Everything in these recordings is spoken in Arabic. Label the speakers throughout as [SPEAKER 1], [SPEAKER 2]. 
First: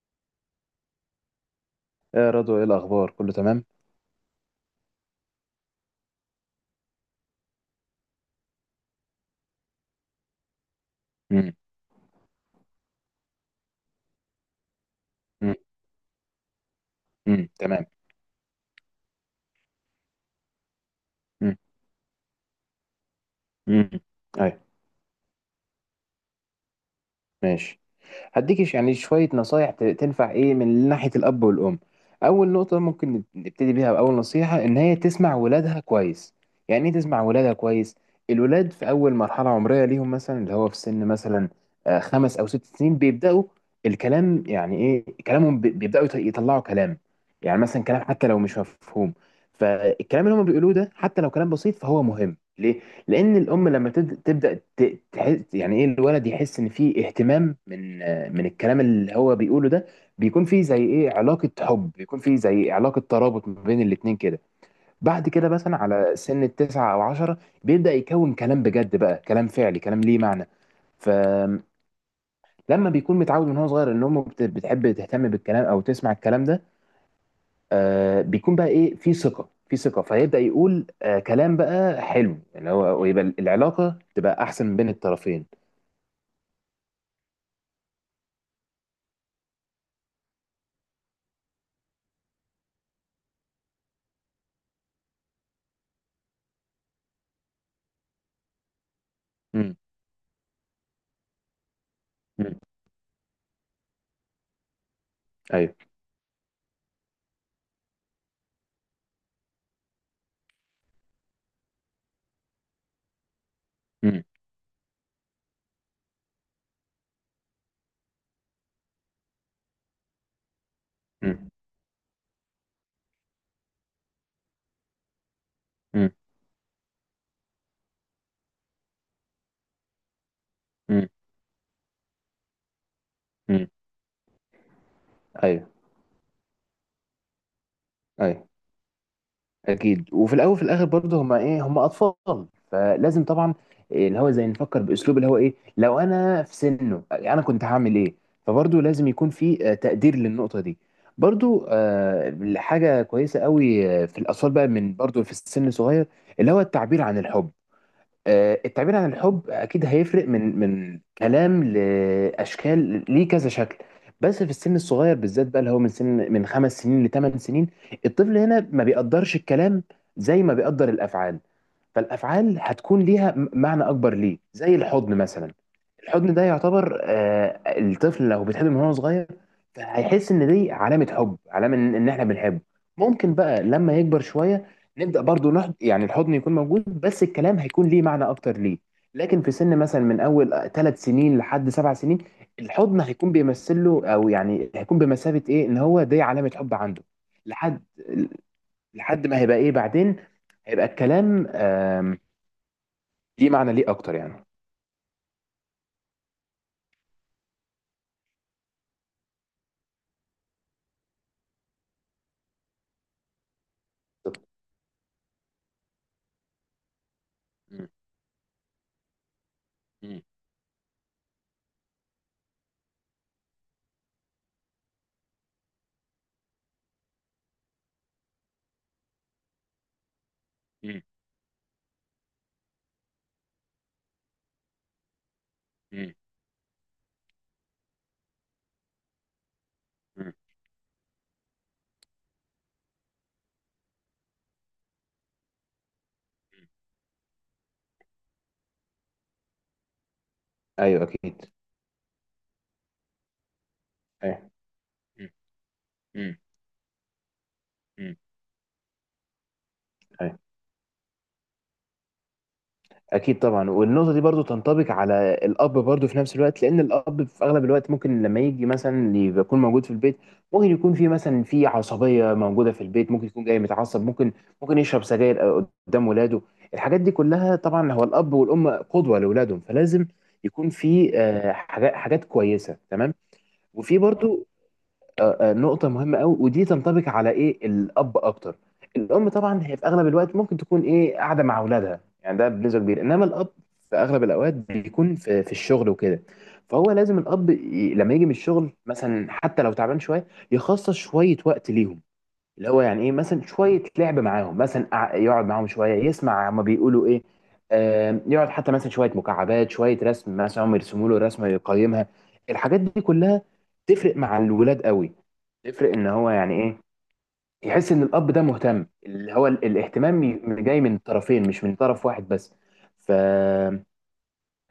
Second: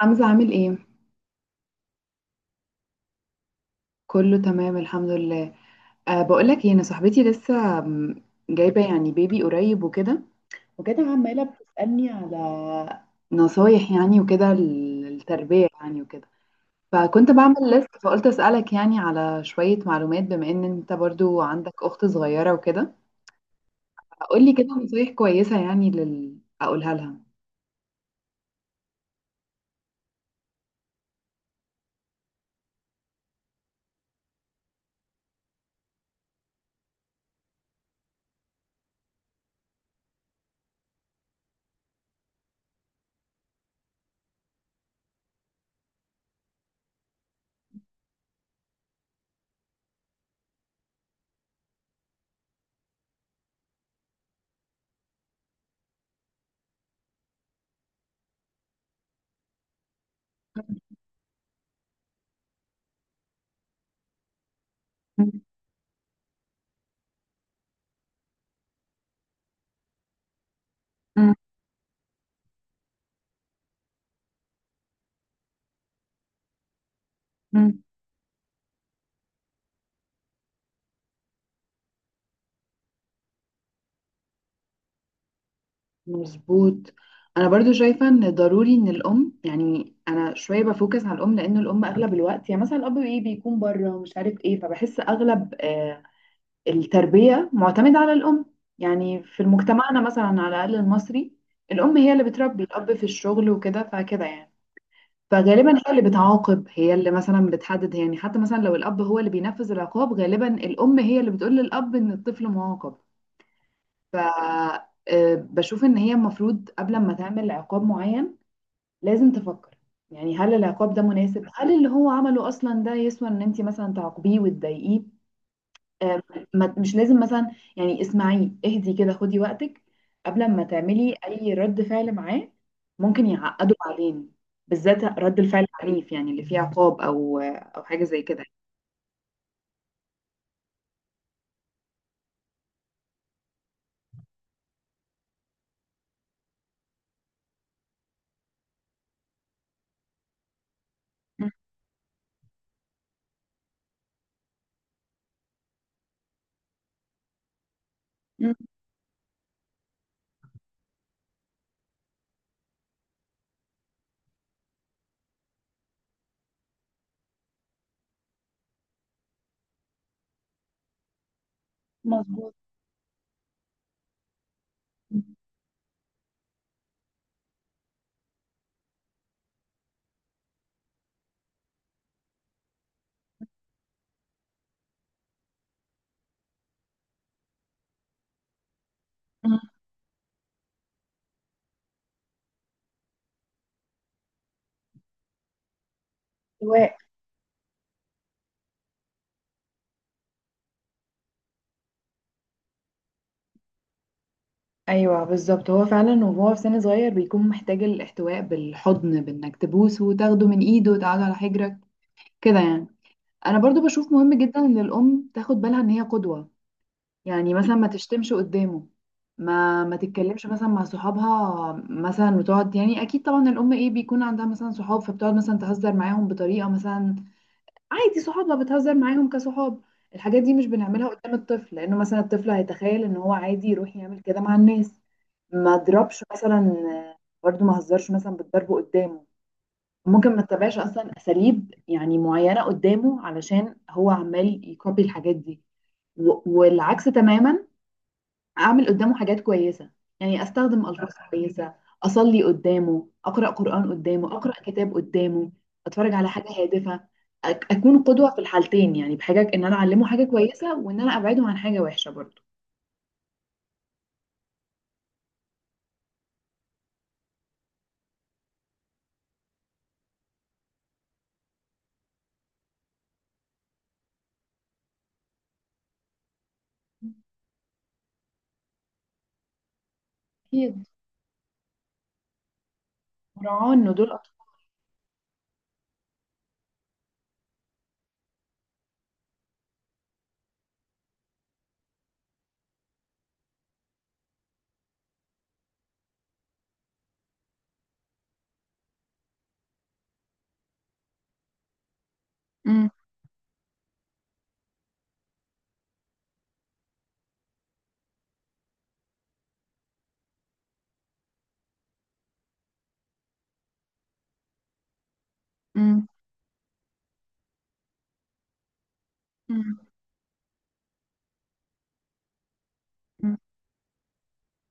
[SPEAKER 1] حمزة عامل ايه؟
[SPEAKER 2] ايه يا رضوى، ايه الاخبار، كله تمام؟
[SPEAKER 1] كله تمام الحمد لله. أه، بقولك ايه، انا صاحبتي لسه جايبة يعني بيبي قريب وكده، وكده عمالة
[SPEAKER 2] امم
[SPEAKER 1] بتسألني على نصايح يعني وكده، التربية يعني وكده، فكنت
[SPEAKER 2] امم
[SPEAKER 1] بعمل
[SPEAKER 2] تمام.
[SPEAKER 1] لست فقلت أسألك يعني على شوية معلومات بما ان انت برضو
[SPEAKER 2] امم
[SPEAKER 1] عندك اخت صغيرة وكده.
[SPEAKER 2] امم
[SPEAKER 1] قولي
[SPEAKER 2] ايوه،
[SPEAKER 1] كده نصايح كويسة يعني لل... اقولها
[SPEAKER 2] ماشي. هديك يعني شوية نصايح تنفع ايه من ناحية الأب والأم. أول نقطة ممكن نبتدي بيها بأول نصيحة، إن هي تسمع ولادها كويس. يعني ايه تسمع ولادها كويس؟ الولاد في أول مرحلة عمرية ليهم، مثلا اللي هو في سن مثلا 5 أو 6 سنين بيبدأوا الكلام. يعني ايه كلامهم؟ بيبدأوا يطلعوا كلام، يعني مثلا كلام حتى لو مش مفهوم. فالكلام اللي هم بيقولوه ده، حتى لو كلام بسيط، فهو مهم ليه؟ لان الام لما تبدا تحس، يعني ايه الولد يحس ان في اهتمام من الكلام اللي هو بيقوله ده. بيكون في زي ايه، علاقه حب، بيكون في زي علاقه ترابط ما بين الاتنين كده. بعد كده مثلا على سن 9 او 10 بيبدا يكون كلام بجد بقى، كلام فعلي، كلام ليه معنى.
[SPEAKER 1] لها.
[SPEAKER 2] فلما بيكون متعود من هو صغير ان امه بتحب تهتم بالكلام او تسمع الكلام ده، آه، بيكون بقى ايه، في ثقه، في ثقه، فهيبدا يقول آه كلام بقى حلو يعني هو، ويبقى العلاقه تبقى احسن بين الطرفين.
[SPEAKER 1] مظبوط. انا برضو شايفه ان ضروري ان الام، يعني انا شويه بفوكس على الام لان الام اغلب الوقت، يعني مثلا الاب ايه بيكون بره ومش عارف ايه، فبحس اغلب التربيه معتمده على الام. يعني في
[SPEAKER 2] امم
[SPEAKER 1] مجتمعنا مثلا على الاقل المصري، الام هي اللي
[SPEAKER 2] امم
[SPEAKER 1] بتربي، الاب في الشغل وكده، فكده يعني.
[SPEAKER 2] ايوه.
[SPEAKER 1] فغالبا هي اللي بتعاقب، هي اللي مثلا بتحدد، يعني حتى مثلا لو الاب هو اللي بينفذ العقاب غالبا الام هي اللي بتقول للاب ان الطفل معاقب. ف
[SPEAKER 2] امم
[SPEAKER 1] بشوف ان هي المفروض قبل ما تعمل عقاب معين لازم تفكر، يعني هل العقاب ده مناسب،
[SPEAKER 2] امم
[SPEAKER 1] هل اللي هو عمله اصلا ده يسوى ان انت مثلا تعاقبيه وتضايقيه. آه، مش لازم مثلا، يعني اسمعيه، اهدي كده، خدي وقتك قبل ما
[SPEAKER 2] امم
[SPEAKER 1] تعملي اي رد فعل معاه. ممكن
[SPEAKER 2] امم
[SPEAKER 1] يعقده بعدين، بالذات رد الفعل
[SPEAKER 2] ايوه.
[SPEAKER 1] العنيف يعني اللي فيه عقاب او حاجة زي كده.
[SPEAKER 2] ايوه، اكيد. وفي الاول وفي الاخر برضه هما ايه، هما اطفال، فلازم طبعا إيه اللي هو زي نفكر باسلوب اللي هو ايه، لو انا في سنه انا كنت هعمل ايه. فبرضه لازم يكون في تقدير للنقطه دي.
[SPEAKER 1] مم.
[SPEAKER 2] برضه حاجه كويسه قوي في الاطفال بقى، من برضه في السن الصغير، اللي هو التعبير عن الحب.
[SPEAKER 1] مم.
[SPEAKER 2] التعبير عن الحب اكيد هيفرق، من كلام لاشكال، ليه كذا شكل. بس في السن الصغير بالذات بقى، اللي هو من سن من 5 سنين ل8 سنين، الطفل هنا ما بيقدرش الكلام زي ما بيقدر الافعال.
[SPEAKER 1] مظبوط.
[SPEAKER 2] فالافعال هتكون ليها معنى اكبر ليه، زي الحضن مثلا. الحضن ده يعتبر، الطفل لو بيتحضن من هو صغير فهيحس ان دي علامه حب، علامه ان إن احنا بنحبه. ممكن بقى لما يكبر شويه نبدا برضو نحض، يعني الحضن يكون موجود بس الكلام هيكون ليه معنى اكتر ليه. لكن في
[SPEAKER 1] مم.
[SPEAKER 2] سن مثلا من اول 3 سنين لحد 7 سنين، الحضن هيكون بيمثل له، او يعني هيكون بمثابه ايه، ان هو دي علامه حب عنده. لحد لحد ما هيبقى ايه بعدين، هيبقى الكلام ليه معنى ليه اكتر يعني.
[SPEAKER 1] ايوه بالظبط، هو فعلا وهو في سن صغير بيكون محتاج الاحتواء بالحضن، بانك تبوسه وتاخده من ايده وتقعده على حجرك كده يعني. انا برضو بشوف مهم
[SPEAKER 2] بالظبط.
[SPEAKER 1] جدا ان الام تاخد بالها ان هي قدوة. يعني مثلا ما
[SPEAKER 2] مم.
[SPEAKER 1] تشتمش قدامه، ما
[SPEAKER 2] مم.
[SPEAKER 1] تتكلمش مثلا مع صحابها، مثلا وتقعد، يعني اكيد طبعا الام ايه بيكون عندها مثلا صحاب فبتقعد مثلا تهزر معاهم بطريقة مثلا عادي، صحابها بتهزر معاهم كصحاب. الحاجات دي مش
[SPEAKER 2] مم.
[SPEAKER 1] بنعملها قدام الطفل لانه مثلا الطفل هيتخيل ان هو عادي يروح يعمل كده مع الناس. ما
[SPEAKER 2] مم.
[SPEAKER 1] اضربش مثلا، برضو ما هزرش مثلا بالضرب قدامه.
[SPEAKER 2] مم.
[SPEAKER 1] ممكن ما اتبعش اصلا اساليب يعني معينه قدامه علشان هو عمال يكوبي الحاجات دي. والعكس تماما، اعمل قدامه حاجات كويسه، يعني استخدم
[SPEAKER 2] ايوه،
[SPEAKER 1] الفاظ
[SPEAKER 2] اكيد.
[SPEAKER 1] كويسه، اصلي قدامه، اقرا قران قدامه،
[SPEAKER 2] ايوه.
[SPEAKER 1] اقرا كتاب
[SPEAKER 2] مم.
[SPEAKER 1] قدامه، اتفرج على
[SPEAKER 2] مم.
[SPEAKER 1] حاجه هادفه. اكون
[SPEAKER 2] مم.
[SPEAKER 1] قدوه في الحالتين، يعني بحاجه ان انا اعلمه حاجه
[SPEAKER 2] أيوة.
[SPEAKER 1] كويسه، وان انا ابعده عن حاجه وحشه برضو.
[SPEAKER 2] اكيد طبعا. والنقطه دي برضو تنطبق على الاب برضو في نفس الوقت، لان الاب في اغلب الوقت ممكن لما يجي مثلا يكون موجود في البيت، ممكن يكون في مثلا في عصبيه موجوده في البيت، ممكن يكون جاي متعصب، ممكن ممكن يشرب سجاير قدام ولاده. الحاجات دي كلها، طبعا هو الاب والام قدوه لاولادهم، فلازم يكون
[SPEAKER 1] اكيد،
[SPEAKER 2] في حاجات، حاجات كويسه. تمام.
[SPEAKER 1] مراعاه ان
[SPEAKER 2] وفي
[SPEAKER 1] دول أطفال.
[SPEAKER 2] برضو نقطة مهمة قوي، ودي تنطبق على ايه، الأب أكتر. الأم طبعا هي في أغلب الوقت ممكن تكون ايه، قاعدة مع أولادها، يعني ده بنسبة كبيرة. إنما الأب في أغلب الأوقات بيكون في الشغل وكده. فهو لازم الأب لما يجي من الشغل مثلا، حتى لو تعبان شوية، يخصص شوية وقت ليهم. اللي هو
[SPEAKER 1] مم،
[SPEAKER 2] يعني ايه، مثلا شويه لعب معاهم، مثلا يقعد معاهم شويه يسمع هما بيقولوا ايه. يقعد حتى مثلا شويه مكعبات، شويه رسم، مثلا هم يرسموا له رسمه يقيمها. الحاجات دي كلها تفرق مع الولاد قوي، تفرق
[SPEAKER 1] مم،
[SPEAKER 2] ان هو يعني ايه، يحس ان الاب ده مهتم، اللي هو
[SPEAKER 1] مم،
[SPEAKER 2] الاهتمام جاي من طرفين، مش من طرف واحد بس. ف
[SPEAKER 1] مم.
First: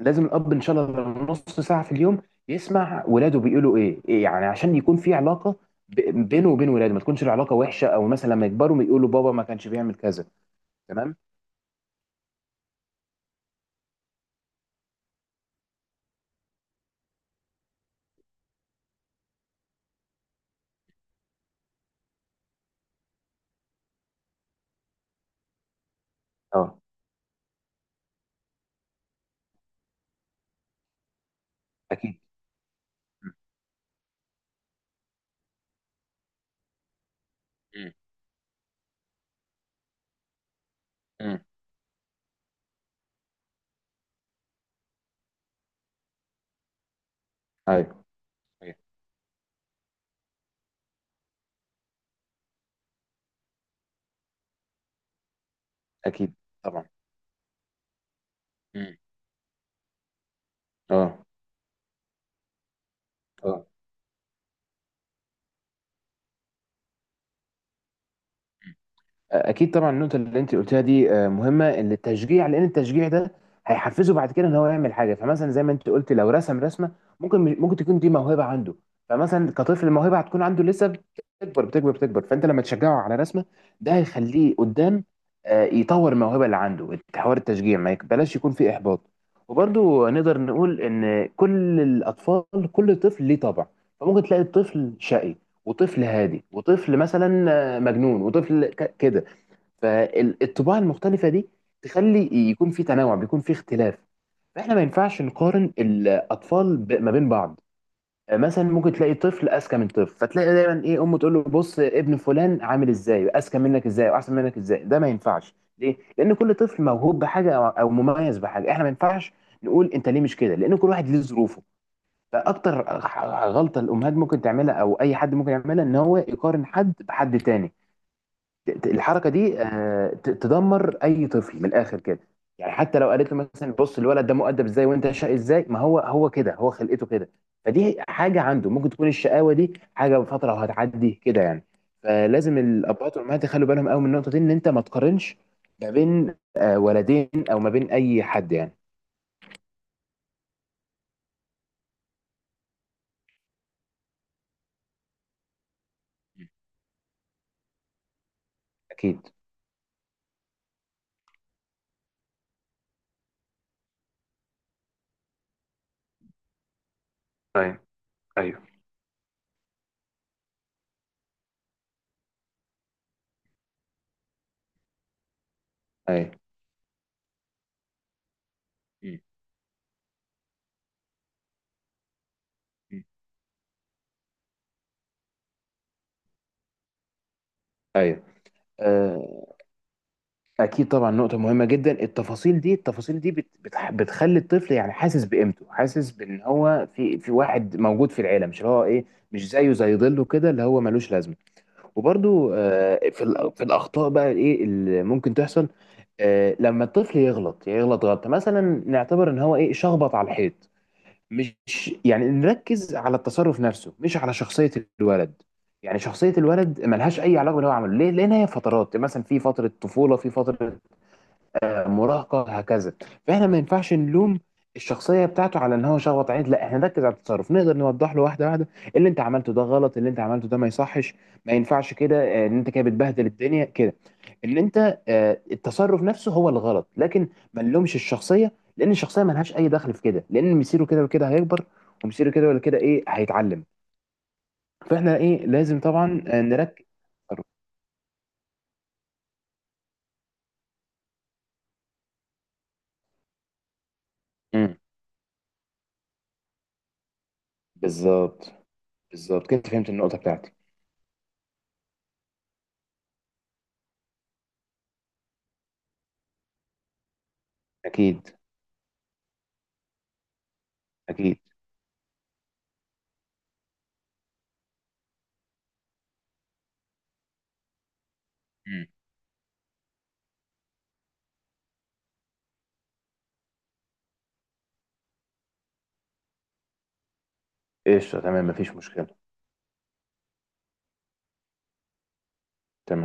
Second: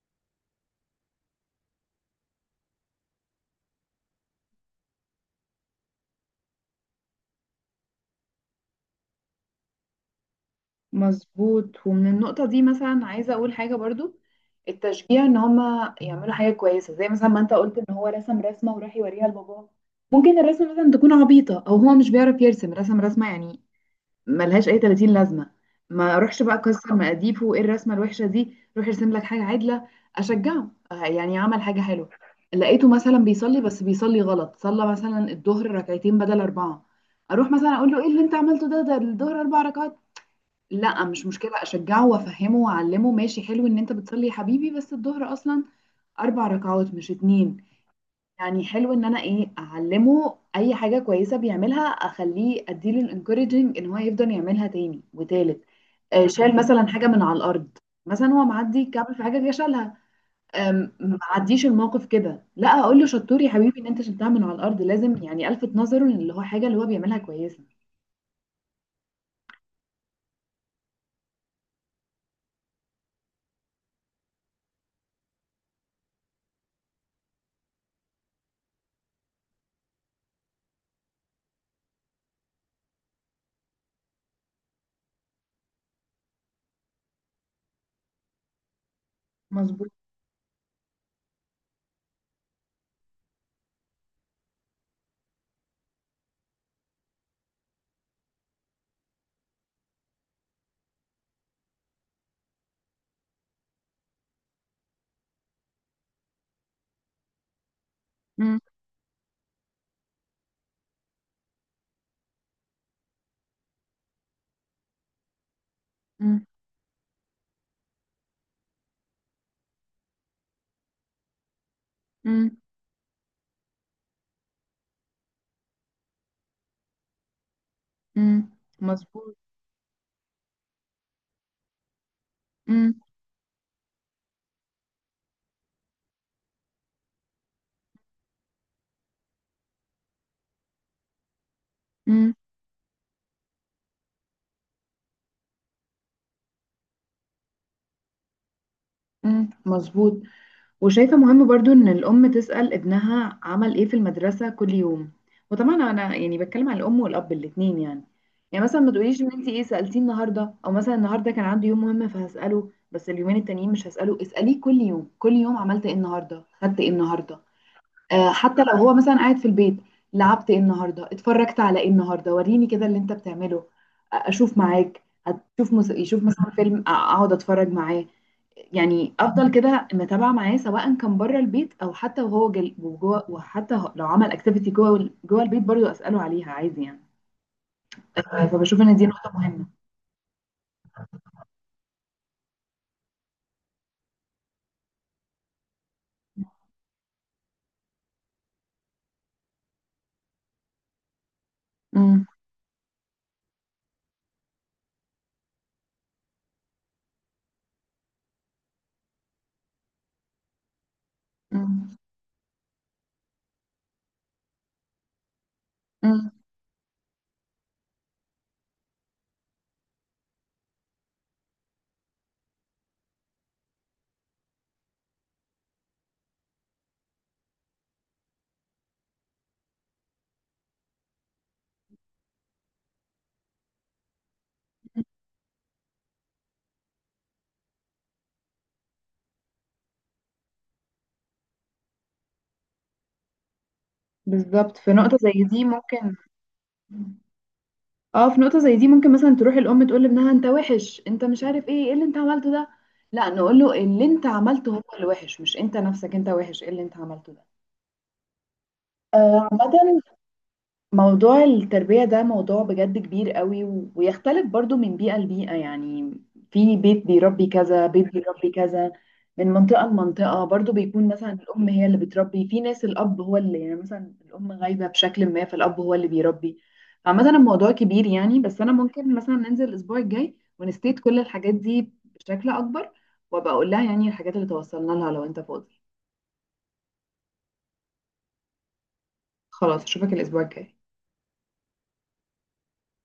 [SPEAKER 2] لازم الاب ان شاء الله نص ساعه في اليوم يسمع ولاده بيقولوا ايه إيه، يعني عشان يكون في علاقه بينه وبين ولاده، ما تكونش العلاقه وحشه، او مثلا لما يكبروا يقولوا بابا ما كانش بيعمل كذا. تمام.
[SPEAKER 1] مظبوط. ومن النقطة دي مثلا عايزة أقول حاجة برضو، التشجيع إن هما يعملوا حاجة كويسة. زي مثلا ما أنت قلت إن هو رسم رسمة وراح يوريها لباباه، ممكن الرسمة مثلا تكون عبيطة أو هو مش بيعرف يرسم، رسمة يعني ملهاش أي 30 لازمة. ما أروحش بقى
[SPEAKER 2] اه،
[SPEAKER 1] أكسر مقاديفه وإيه الرسمة الوحشة دي، روح ارسم لك حاجة عدلة. أشجعه، يعني عمل حاجة حلوة.
[SPEAKER 2] اكيد.
[SPEAKER 1] لقيته مثلا بيصلي بس بيصلي غلط، صلى مثلا الظهر ركعتين بدل أربعة، أروح مثلا أقول
[SPEAKER 2] امم.
[SPEAKER 1] له إيه اللي أنت عملته ده، ده الظهر أربع ركعات. لا، مش
[SPEAKER 2] امم.
[SPEAKER 1] مشكلة، أشجعه وأفهمه وأعلمه، ماشي حلو إن أنت بتصلي يا حبيبي، بس الظهر أصلا أربع ركعات مش اتنين.
[SPEAKER 2] ايوه.
[SPEAKER 1] يعني
[SPEAKER 2] أيوة.
[SPEAKER 1] حلو إن أنا إيه أعلمه أي حاجة كويسة بيعملها، أخليه أديله الانكوريجنج إن هو يفضل يعملها تاني وتالت.
[SPEAKER 2] اكيد
[SPEAKER 1] شال مثلا
[SPEAKER 2] طبعا.
[SPEAKER 1] حاجة من على الأرض، مثلا هو معدي
[SPEAKER 2] امم.
[SPEAKER 1] كعب في حاجة جه شالها،
[SPEAKER 2] اه.
[SPEAKER 1] معديش الموقف كده، لا أقول له شطور يا
[SPEAKER 2] اه،
[SPEAKER 1] حبيبي إن أنت شلتها من على الأرض. لازم يعني ألفت نظره إن اللي هو حاجة اللي هو بيعملها كويسة.
[SPEAKER 2] اكيد طبعا. النقطه اللي انت قلتها دي مهمه، إن التشجيع. لان التشجيع ده هيحفزه بعد كده ان هو يعمل حاجه. فمثلا زي ما انت قلت، لو رسم رسمه، ممكن تكون دي موهبه عنده. فمثلا كطفل الموهبه هتكون عنده لسه بتكبر بتكبر بتكبر. فانت لما تشجعه على رسمه، ده هيخليه قدام يطور الموهبه اللي عنده. حوار التشجيع، ما يك- بلاش يكون فيه احباط.
[SPEAKER 1] مظبوط.
[SPEAKER 2] وبرضه نقدر نقول ان كل الاطفال، كل طفل ليه طبع. فممكن تلاقي طفل شقي، وطفل هادي، وطفل مثلا مجنون، وطفل كده. فالطباع المختلفة دي تخلي يكون في تنوع، بيكون في اختلاف. فاحنا ما ينفعش نقارن الاطفال ما بين بعض.
[SPEAKER 1] مم،
[SPEAKER 2] مثلا ممكن تلاقي طفل اذكى من طفل، فتلاقي دايما ايه، امه تقول له بص ابن فلان عامل ازاي، اذكى منك ازاي، واحسن منك ازاي. ده ما ينفعش ليه؟ لان
[SPEAKER 1] مم،
[SPEAKER 2] كل طفل موهوب بحاجه، او أو مميز بحاجه. احنا ما ينفعش نقول انت ليه مش كده، لان كل واحد ليه ظروفه.
[SPEAKER 1] مم،
[SPEAKER 2] فاكتر غلطه الامهات ممكن تعملها، او اي حد ممكن يعملها، ان هو يقارن حد بحد تاني.
[SPEAKER 1] مم.
[SPEAKER 2] الحركه
[SPEAKER 1] مظبوط.
[SPEAKER 2] دي تدمر اي طفل من الاخر كده. يعني
[SPEAKER 1] مم،
[SPEAKER 2] حتى لو قالت له مثلا بص الولد ده مؤدب ازاي وانت شقي ازاي، ما هو هو كده، هو خلقته كده. فدي حاجه عنده، ممكن تكون الشقاوه دي حاجه بفتره وهتعدي كده يعني.
[SPEAKER 1] مم،
[SPEAKER 2] فلازم الابهات والامهات يخلوا بالهم قوي من النقطه دي، ان انت ما تقارنش ما بين ولدين، او ما بين اي حد يعني.
[SPEAKER 1] مم، مظبوط. وشايفة مهم برضو ان الام تسأل ابنها عمل ايه في المدرسة كل يوم، وطبعا انا يعني بتكلم على الام والاب الاتنين يعني. يعني مثلا ما تقوليش
[SPEAKER 2] اكيد.
[SPEAKER 1] ان انت ايه سألتيه النهاردة، او مثلا النهاردة كان عنده يوم مهم فهسأله بس اليومين التانيين مش هسأله. اسأليه كل يوم، كل يوم عملت ايه النهاردة، خدت ايه النهاردة.
[SPEAKER 2] ايوه.
[SPEAKER 1] آه
[SPEAKER 2] ايوه.
[SPEAKER 1] حتى لو هو مثلا قاعد في البيت، لعبت ايه النهاردة، اتفرجت على ايه النهاردة، وريني كده اللي انت بتعمله. اشوف معاك. هتشوف مس... يشوف
[SPEAKER 2] ايوه.
[SPEAKER 1] مثلا فيلم، اقعد اتفرج معاه، يعني
[SPEAKER 2] مم.
[SPEAKER 1] افضل كده متابعه معاه سواء كان بره البيت او حتى وهو جل... وجوه، وحتى لو عمل اكتيفيتي جوه جوه البيت برضو اساله عليها عادي يعني.
[SPEAKER 2] ايوه.
[SPEAKER 1] فبشوف ان دي نقطه
[SPEAKER 2] آه،
[SPEAKER 1] مهمه.
[SPEAKER 2] اكيد طبعا، نقطه مهمه جدا. التفاصيل دي، التفاصيل دي بتخلي الطفل يعني حاسس بقيمته، حاسس بان هو في، في واحد موجود في العيله، مش اللي هو ايه، مش زيه زي ظله كده اللي هو ملوش لازمه.
[SPEAKER 1] امم،
[SPEAKER 2] وبرده في في الاخطاء بقى ايه اللي ممكن تحصل، لما الطفل يغلط، يغلط غلطه مثلا، نعتبر ان هو ايه، شخبط على الحيط، مش
[SPEAKER 1] امم،
[SPEAKER 2] يعني، نركز على التصرف نفسه مش على شخصيه الولد. يعني
[SPEAKER 1] أمم.
[SPEAKER 2] شخصيه الولد ملهاش اي علاقه باللي هو عمله ليه، لان هي فترات، مثلا في فتره طفوله، في فتره مراهقه، هكذا. فاحنا ما ينفعش نلوم الشخصيه بتاعته على ان هو شخبط عين، لا احنا نركز على التصرف. نقدر نوضح له واحده واحده، اللي انت عملته ده غلط، اللي انت عملته ده ما يصحش، ما ينفعش كده، ان انت كده بتبهدل الدنيا كده، ان انت التصرف نفسه هو الغلط، لكن ما نلومش الشخصيه. لان الشخصيه ما لهاش اي دخل في كده، لان مصيره كده وكده هيكبر، ومصيره كده ولا كده ايه هيتعلم.
[SPEAKER 1] بالظبط، في نقطه
[SPEAKER 2] فاحنا
[SPEAKER 1] زي
[SPEAKER 2] ايه،
[SPEAKER 1] دي
[SPEAKER 2] لازم
[SPEAKER 1] ممكن،
[SPEAKER 2] طبعا نركز على التصرف.
[SPEAKER 1] اه في نقطه زي دي ممكن مثلا تروح الام تقول لابنها انت وحش، انت مش عارف ايه، ايه اللي انت عملته ده. لا، نقول له اللي انت عملته
[SPEAKER 2] مم.
[SPEAKER 1] هو اللي وحش، مش انت نفسك انت وحش، ايه اللي انت عملته ده.
[SPEAKER 2] بالظبط، بالظبط كده، فهمت
[SPEAKER 1] عامة
[SPEAKER 2] النقطه بتاعتي.
[SPEAKER 1] موضوع التربية ده موضوع بجد كبير قوي، ويختلف برضو من بيئة لبيئة يعني، في بيت بيربي كذا، بيت
[SPEAKER 2] اكيد.
[SPEAKER 1] بيربي كذا، من منطقة لمنطقة برضو، بيكون مثلا
[SPEAKER 2] اكيد.
[SPEAKER 1] الأم هي اللي بتربي، في ناس الأب هو اللي، يعني مثلا الأم غايبة بشكل ما فالأب هو اللي بيربي. عامة الموضوع كبير يعني، بس أنا ممكن مثلا ننزل الأسبوع الجاي ونستيت كل الحاجات دي بشكل أكبر، وأبقى أقول لها يعني الحاجات اللي توصلنا لها لو أنت فاضي.
[SPEAKER 2] قشطة، تمام، مفيش مشكلة.
[SPEAKER 1] خلاص، أشوفك الأسبوع الجاي.
[SPEAKER 2] تمام.